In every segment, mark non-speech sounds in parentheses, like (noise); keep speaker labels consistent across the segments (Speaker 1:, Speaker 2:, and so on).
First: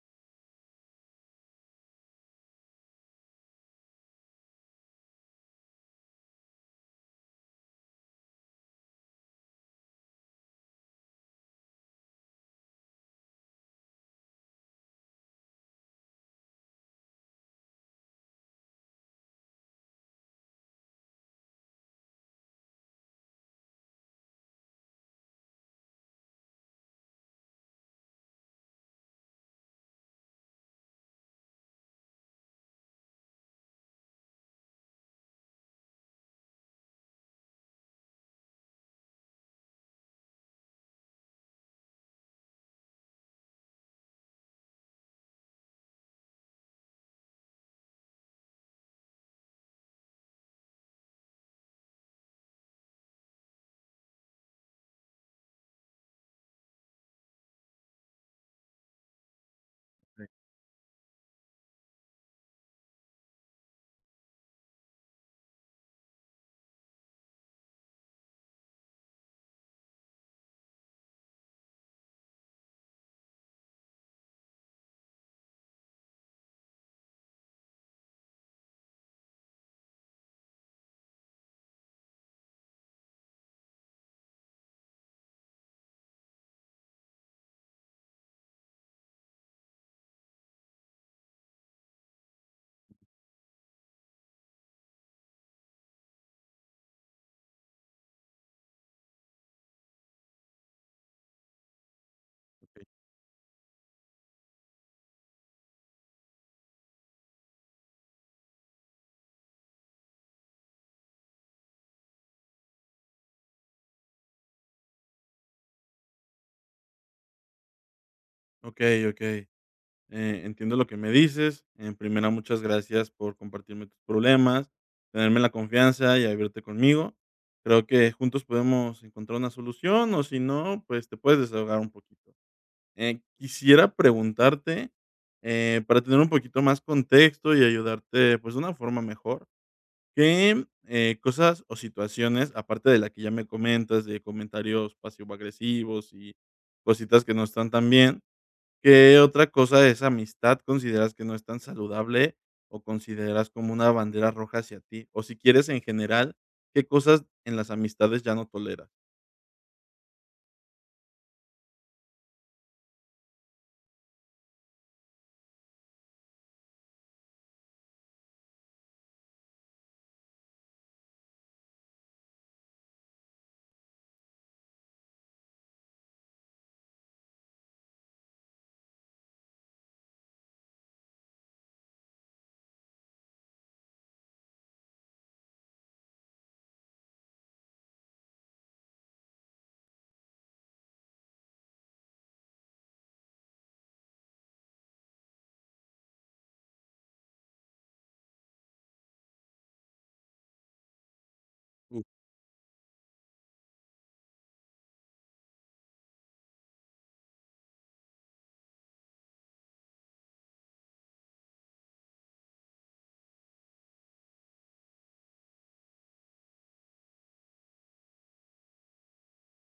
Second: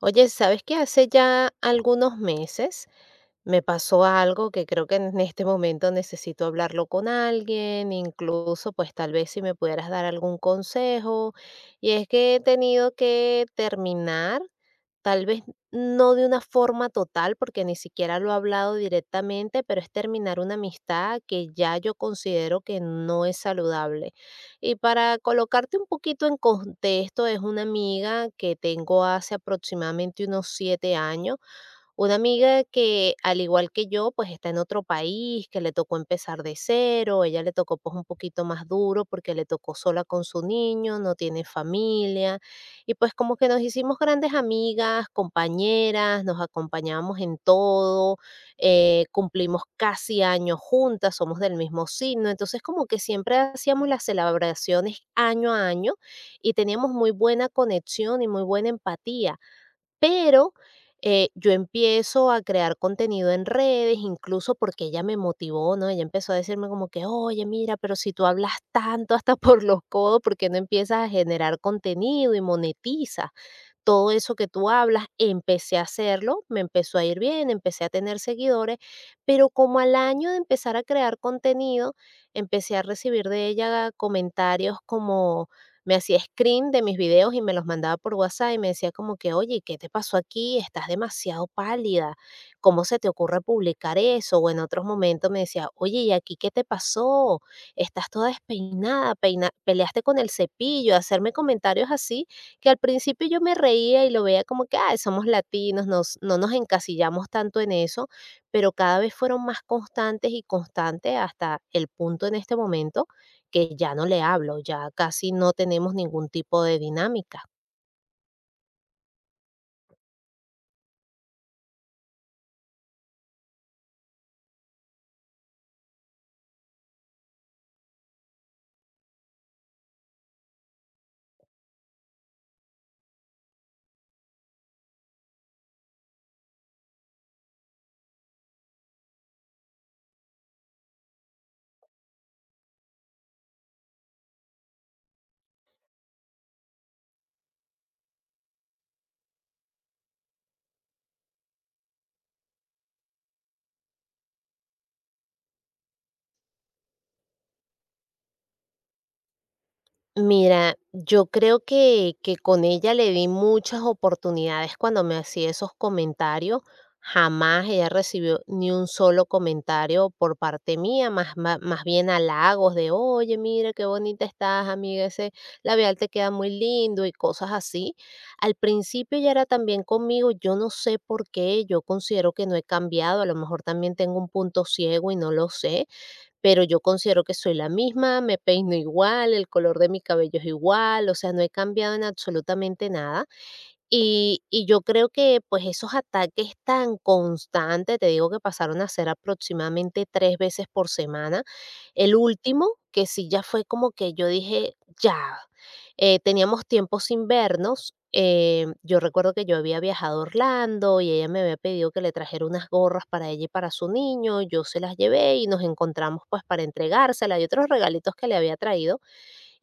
Speaker 1: Oye, ¿sabes qué? Hace ya algunos meses me pasó algo que creo que en este momento necesito hablarlo con alguien, incluso pues tal vez si me pudieras dar algún consejo. Y es que he tenido que terminar. Tal vez no de una forma total, porque ni siquiera lo he hablado directamente, pero es terminar una amistad que ya yo considero que no es saludable. Y para colocarte un poquito en contexto, es una amiga que tengo hace aproximadamente unos 7 años, una amiga que, al igual que yo, pues está en otro país, que le tocó empezar de cero, ella le tocó pues un poquito más duro porque le tocó sola con su niño, no tiene familia, y pues como que nos hicimos grandes amigas, compañeras, nos acompañábamos en todo, cumplimos casi años juntas, somos del mismo signo, entonces como que siempre hacíamos las celebraciones año a año y teníamos muy buena conexión y muy buena empatía, pero yo empiezo a crear contenido en redes, incluso porque ella me motivó, ¿no? Ella empezó a decirme como que: "Oye, mira, pero si tú hablas tanto hasta (laughs) por los codos, ¿por qué no empiezas a generar contenido y monetizas?". Todo eso que tú hablas, empecé a hacerlo, me empezó a ir bien, empecé a tener seguidores, pero como al año de empezar a crear contenido, empecé a recibir de ella comentarios como, me hacía screen de mis videos y me los mandaba por WhatsApp y me decía como que, oye, ¿qué te pasó aquí? Estás demasiado pálida, ¿cómo se te ocurre publicar eso? O en otros momentos me decía, oye, ¿y aquí qué te pasó? Estás toda despeinada, peleaste con el cepillo, hacerme comentarios así que al principio yo me reía y lo veía como que, ay, somos latinos, no nos encasillamos tanto en eso, pero cada vez fueron más constantes y constantes hasta el punto en este momento que ya no le hablo, ya casi no tenemos ningún tipo de dinámica.
Speaker 2: Okey, okey. Entiendo lo que me dices. En primera, muchas gracias por compartirme tus problemas, tenerme la confianza y abrirte conmigo. Creo que juntos podemos encontrar una solución, o si no, pues, te puedes desahogar un poquito. Quisiera preguntarte, para tener un poquito más contexto y ayudarte, pues, de una forma mejor, ¿qué, cosas o situaciones, aparte de la que ya me comentas, de comentarios pasivo-agresivos y cositas que no están tan bien, ¿qué otra cosa de esa amistad consideras que no es tan saludable o consideras como una bandera roja hacia ti? O si quieres, en general, ¿qué cosas en las amistades ya no toleras?
Speaker 1: Mira, yo creo que con ella le di muchas oportunidades cuando me hacía esos comentarios. Jamás ella recibió ni un solo comentario por parte mía, bien halagos de, oye, mira qué bonita estás, amiga, ese labial te queda muy lindo y cosas así. Al principio ya era también conmigo, yo no sé por qué, yo considero que no he cambiado, a lo mejor también tengo un punto ciego y no lo sé, pero yo considero que soy la misma, me peino igual, el color de mi cabello es igual, o sea, no he cambiado en absolutamente nada. Y yo creo que, pues, esos ataques tan constantes, te digo que pasaron a ser aproximadamente 3 veces por semana.
Speaker 2: Uf.
Speaker 1: El último, que sí ya fue como que yo dije: "Ya". Teníamos tiempo sin vernos, yo recuerdo que yo había viajado a Orlando y ella me había pedido que le trajera unas gorras para ella y para su niño, yo se las llevé y nos encontramos, pues, para entregárselas y otros regalitos que le había traído.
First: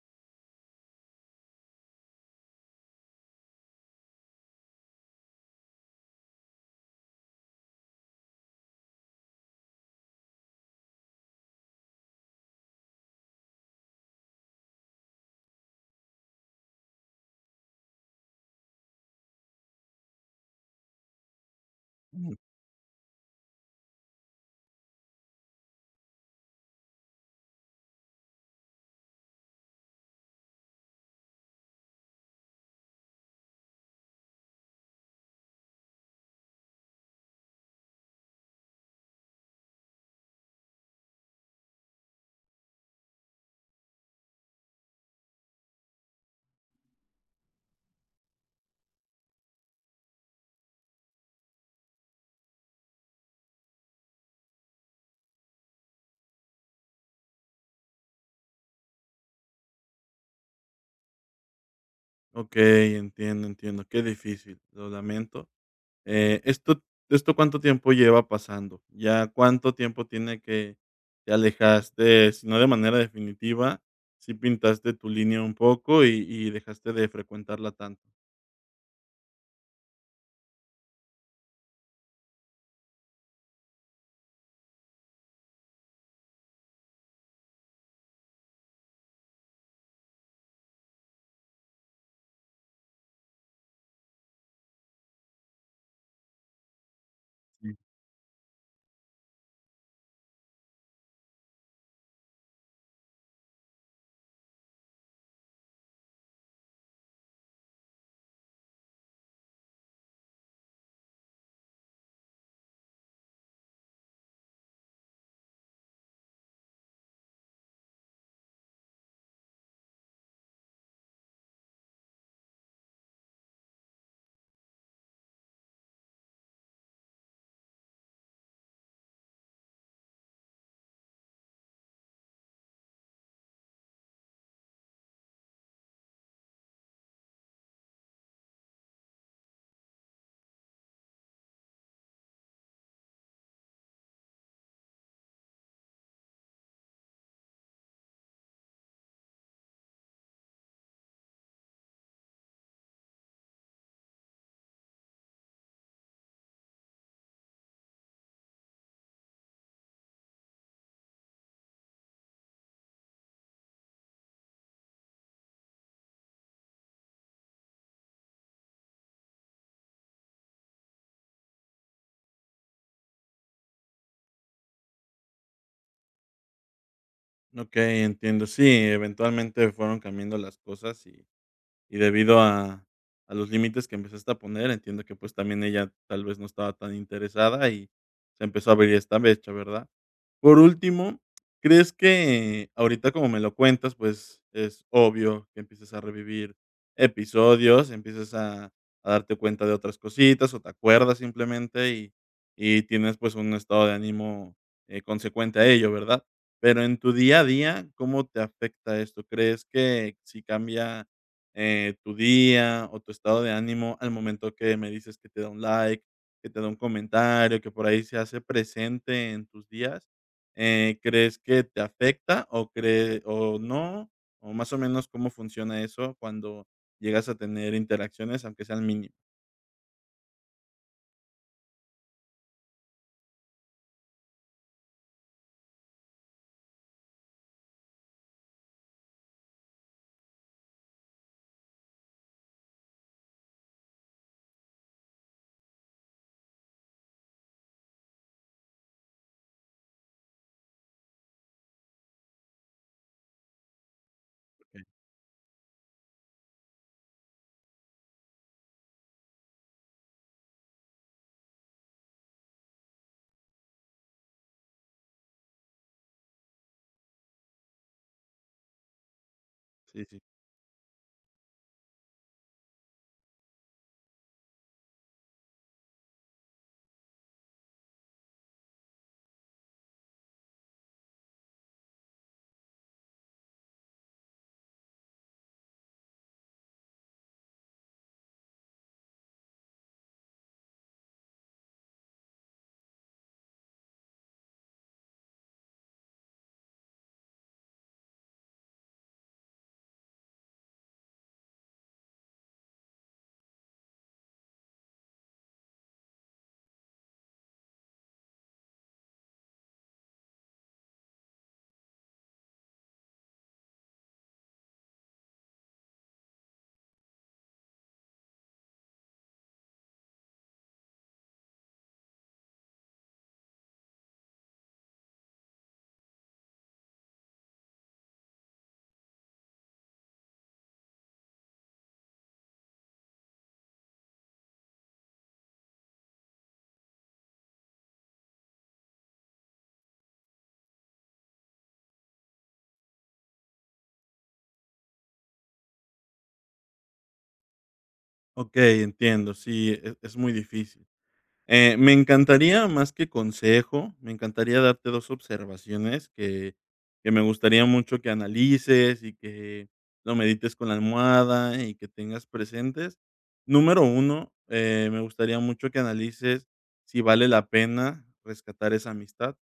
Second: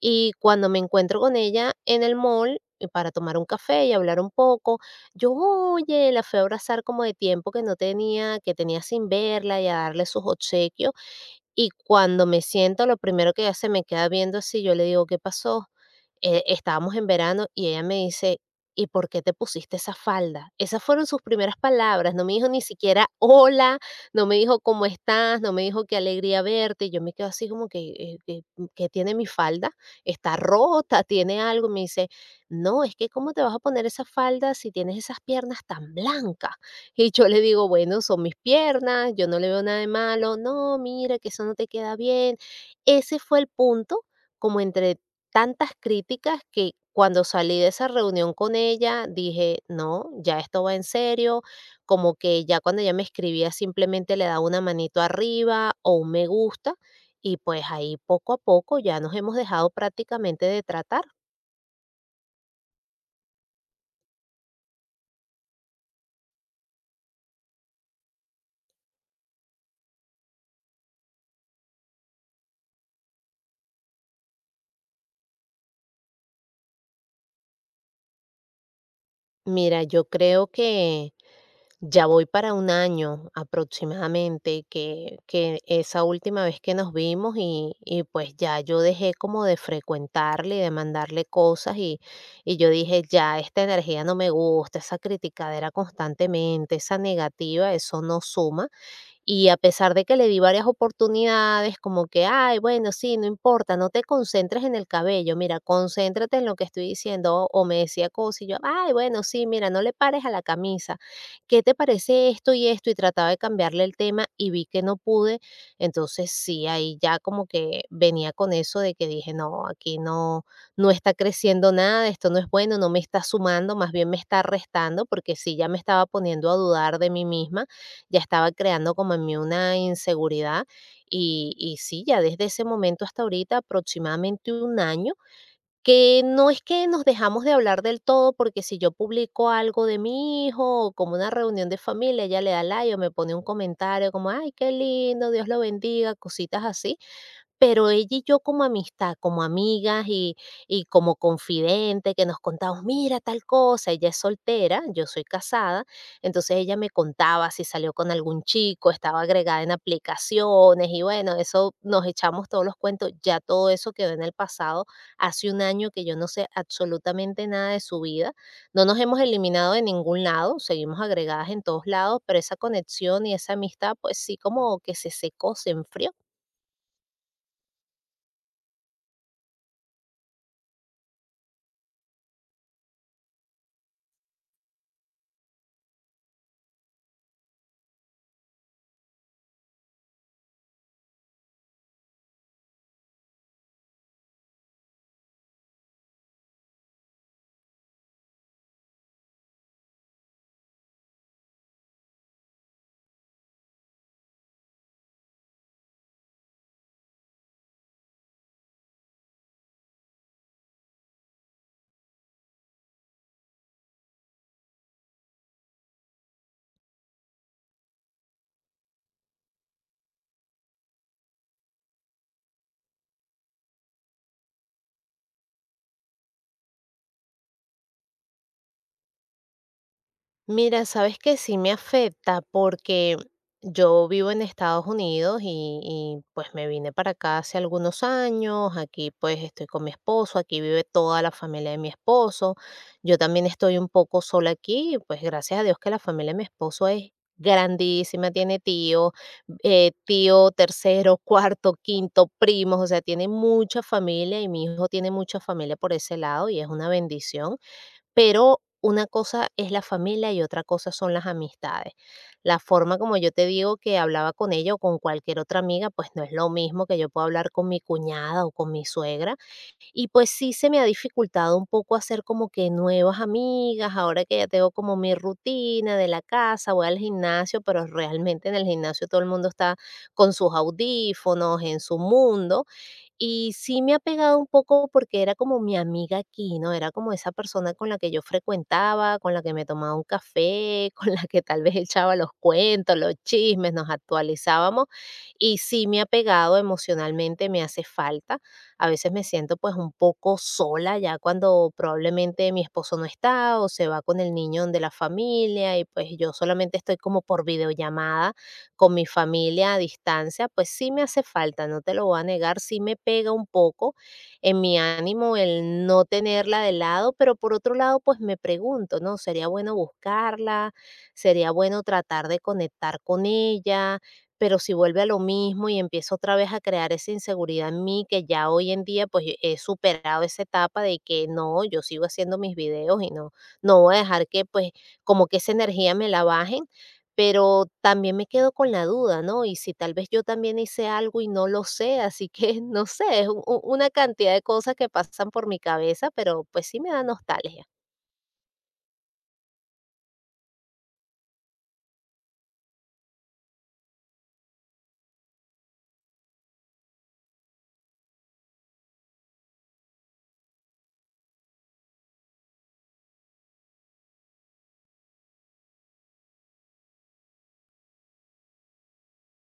Speaker 1: Y cuando me encuentro con ella en el mall, para tomar un café y hablar un poco, yo, oye, la fui a abrazar como de tiempo que no tenía, que tenía sin verla y a darle sus obsequios. Y cuando me siento, lo primero que ella se me queda viendo así, yo le digo: "¿Qué pasó?". Estábamos en verano y ella me dice: "¿Y por qué te pusiste esa falda?". Esas fueron sus primeras palabras, no me
Speaker 2: Ujú.
Speaker 1: dijo ni siquiera hola, no me dijo cómo estás, no me dijo qué alegría verte, y yo me quedo así como que, ¿qué qué tiene mi falda? ¿Está rota? ¿Tiene algo? Y me dice: "No, es que cómo te vas a poner esa falda si tienes esas piernas tan blancas". Y yo le digo, bueno, son mis piernas, yo no le veo nada de malo, no, mira que eso no te queda bien. Ese fue el punto, como entre tantas críticas que cuando salí de esa reunión con ella, dije, no, ya esto va en serio, como que ya cuando ella me escribía simplemente le daba una manito arriba o un me gusta y pues ahí poco a poco ya nos hemos dejado prácticamente de tratar.
Speaker 2: Okey, entiendo, entiendo, qué difícil, lo lamento. Eh, ¿esto esto cuánto tiempo lleva pasando? ¿Ya cuánto tiempo tiene que te alejaste, si no de manera definitiva, si pintaste tu línea un poco y dejaste de frecuentarla tanto?
Speaker 1: Mira, yo creo que ya voy para un año aproximadamente que esa última vez que nos vimos y pues ya yo dejé como de frecuentarle y de mandarle cosas y yo dije, ya esta energía no me gusta, esa criticadera constantemente, esa negativa, eso no suma y a pesar de que le di varias oportunidades, como que, ay, bueno, sí, no importa, no te concentres en el cabello, mira, concéntrate en lo que estoy diciendo. O me decía cosas y yo, ay, bueno, sí, mira, no le pares a la camisa. ¿Qué te parece esto y esto? Y trataba de cambiarle el tema y vi que no pude. Entonces, sí, ahí ya como que venía con eso de que dije, no, aquí no, no está creciendo nada, esto no es bueno, no me está sumando, más bien me está restando, porque sí, ya me estaba poniendo a dudar de mí misma, ya estaba creando como en mí una inseguridad y sí, ya desde ese momento hasta ahorita aproximadamente un año, que no es que nos dejamos de hablar del todo, porque si yo publico algo de mi hijo, o como una reunión de familia, ella le da like o me pone un comentario como, ay, qué lindo, Dios lo bendiga, cositas así, pero ella y yo como amistad, como amigas y como confidente, que nos contábamos, mira tal cosa, ella es soltera, yo soy casada, entonces ella me contaba si salió con algún chico, estaba agregada en aplicaciones y bueno, eso nos echamos todos los cuentos, ya todo eso quedó en el pasado, hace un año que yo no sé absolutamente nada de su vida, no nos hemos eliminado de ningún lado, seguimos agregadas en todos lados, pero esa conexión y esa amistad, pues sí, como que se secó, se enfrió.
Speaker 2: Ok, entiendo. Sí, eventualmente fueron cambiando las cosas y debido a los límites que empezaste a poner, entiendo que, pues, también ella tal vez no estaba tan interesada y se empezó a abrir esta brecha, ¿verdad? Por último, ¿crees que ahorita como me lo cuentas, pues es obvio que empieces a revivir episodios, empiezas a darte cuenta de otras cositas o te acuerdas simplemente y tienes pues un estado de ánimo consecuente a ello, ¿verdad? Pero en tu día a día, ¿cómo te afecta esto? ¿Crees que si cambia tu día o tu estado de ánimo al momento que me dices que te da un like, que te da un comentario, que por ahí se hace presente en tus días? ¿Crees que te afecta o cree o no? O más o menos, ¿cómo funciona eso cuando llegas a tener interacciones, aunque sean mínimas?
Speaker 1: Mira, sabes que sí me afecta porque yo vivo en Estados Unidos y pues me vine para acá hace algunos años, aquí pues estoy con mi esposo, aquí vive toda la familia de mi esposo, yo también estoy un poco sola aquí, pues gracias a Dios que la familia de mi esposo es grandísima, tiene tío, tío tercero, cuarto, quinto, primos, o sea, tiene mucha familia y mi
Speaker 2: Okey.
Speaker 1: hijo tiene mucha familia por ese lado y es una bendición, pero una cosa es la familia y otra cosa son las amistades. La forma como yo te digo que hablaba con ella o con cualquier otra amiga, pues no es lo mismo que yo pueda hablar con mi cuñada o con mi suegra.
Speaker 2: Sí,
Speaker 1: Y
Speaker 2: sí.
Speaker 1: pues sí se me ha dificultado un poco hacer como que nuevas amigas, ahora que ya tengo como mi rutina de la casa, voy al gimnasio, pero realmente en el gimnasio todo el mundo está con sus audífonos, en su mundo y sí me ha pegado un poco porque era como mi amiga aquí, ¿no? Era como esa persona con la que yo frecuentaba, con la que me tomaba un café, (laughs) con la que tal vez echaba los cuentos, los chismes, nos actualizábamos. Y sí me ha pegado emocionalmente, me hace falta. A veces me siento pues un poco sola ya cuando probablemente mi esposo no está o se va con el niño de la familia y pues yo solamente estoy como por videollamada con mi familia a distancia, pues sí me hace falta, no te lo voy a negar, sí me pega un poco en mi ánimo el no tenerla de lado, pero por otro lado, pues me pregunto, ¿no? Sería bueno buscarla, sería bueno tratar de conectar con ella, pero si vuelve a lo mismo y empiezo otra vez a crear esa inseguridad en mí, que ya hoy en día pues he superado esa etapa de que no, yo sigo haciendo mis videos y no, no voy a dejar que pues como que esa energía me la bajen, pero también me quedo con la duda, ¿no? Y si tal vez yo también hice algo y no lo sé, así que (laughs) no sé, es una cantidad de cosas que pasan por mi cabeza, pero pues sí me da nostalgia.
Speaker 2: Okey, entiendo. Sí, e es muy difícil. Me encantaría, más que consejo, me encantaría darte 2 observaciones que me gustaría mucho que analices y que lo medites con la almohada y que tengas presentes. Número uno, me gustaría mucho que analices si vale la pena rescatar esa amistad.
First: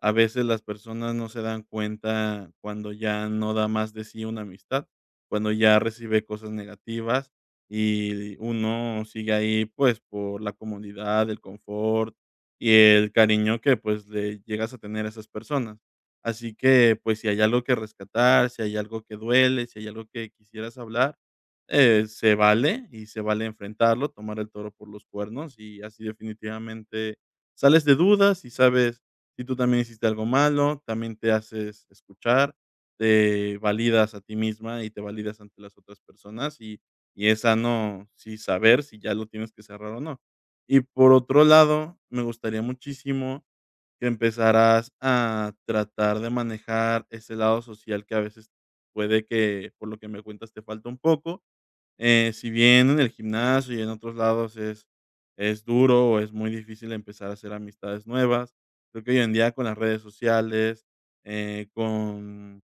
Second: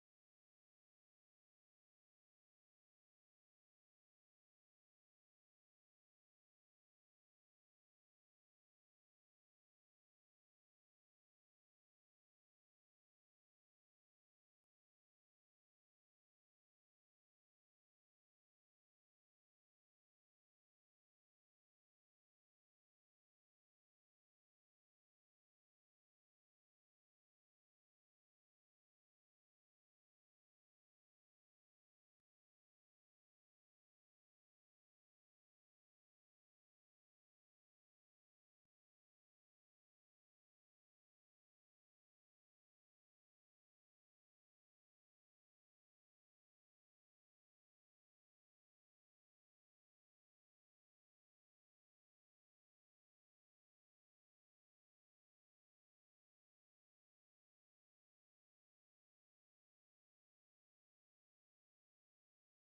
Speaker 2: A veces las personas no se dan cuenta cuando ya no da más de sí una amistad, cuando ya recibe cosas negativas y uno sigue ahí, pues, por la comodidad, el confort y el cariño que, pues, le llegas a tener a esas personas. Así que, pues, si hay algo que rescatar, si hay algo que duele, si hay algo que quisieras hablar, se vale, y se vale enfrentarlo, tomar el toro por los cuernos, y así definitivamente sales de dudas y sabes si tú también hiciste algo malo, también te haces escuchar, te validas a ti misma y te validas ante las otras personas, y es sano sí saber si ya lo tienes que cerrar o no. Y por otro lado, me gustaría muchísimo que empezaras a tratar de manejar ese lado social que a veces puede que, por lo que me cuentas, te falta un poco, si bien en el gimnasio y en otros lados es duro o es muy difícil empezar a hacer amistades nuevas, creo que hoy en día con las redes sociales, con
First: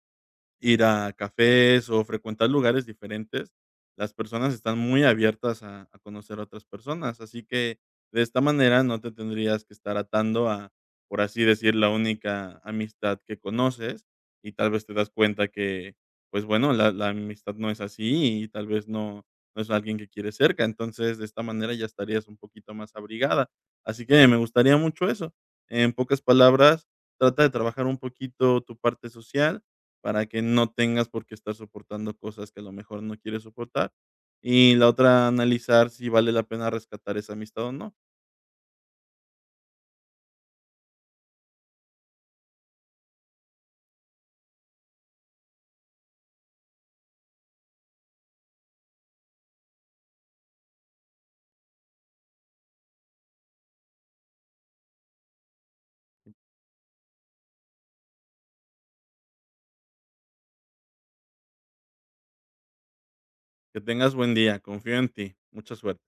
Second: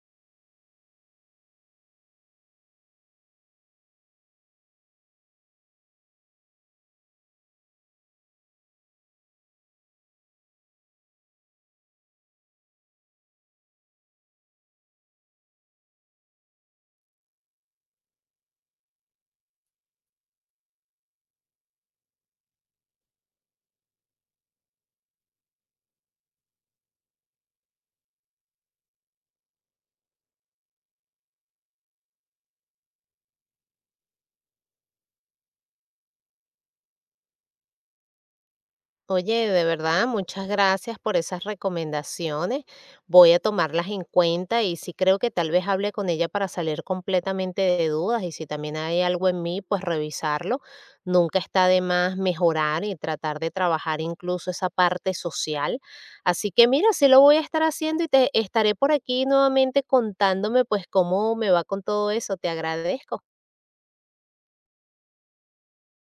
Speaker 2: ir a cafés o frecuentar lugares diferentes, las personas están muy abiertas a conocer a otras personas. Así que de esta manera no te tendrías que estar atando a, por así decir, la única amistad que conoces y tal vez te das cuenta que, pues bueno, la amistad no es así y tal vez no, no es alguien que quieres cerca. Entonces de esta manera ya estarías un poquito más abrigada. Así que me gustaría mucho eso. En pocas palabras, trata de trabajar un poquito tu parte social para que no tengas por qué estar soportando cosas que a lo mejor no quieres soportar. Y la otra, analizar si vale la pena rescatar esa amistad o no.
Speaker 1: Oye, de verdad, muchas gracias por esas recomendaciones. Voy a tomarlas en cuenta y sí creo que tal vez hable con ella para salir completamente de dudas y si también hay algo en mí, pues revisarlo. Nunca está de más mejorar y tratar de trabajar incluso esa parte social. Así que mira, sí lo voy a estar haciendo y te estaré por aquí nuevamente contándome pues cómo me va con todo eso. Te agradezco.
Speaker 2: Que tengas buen día, confío en ti, mucha suerte.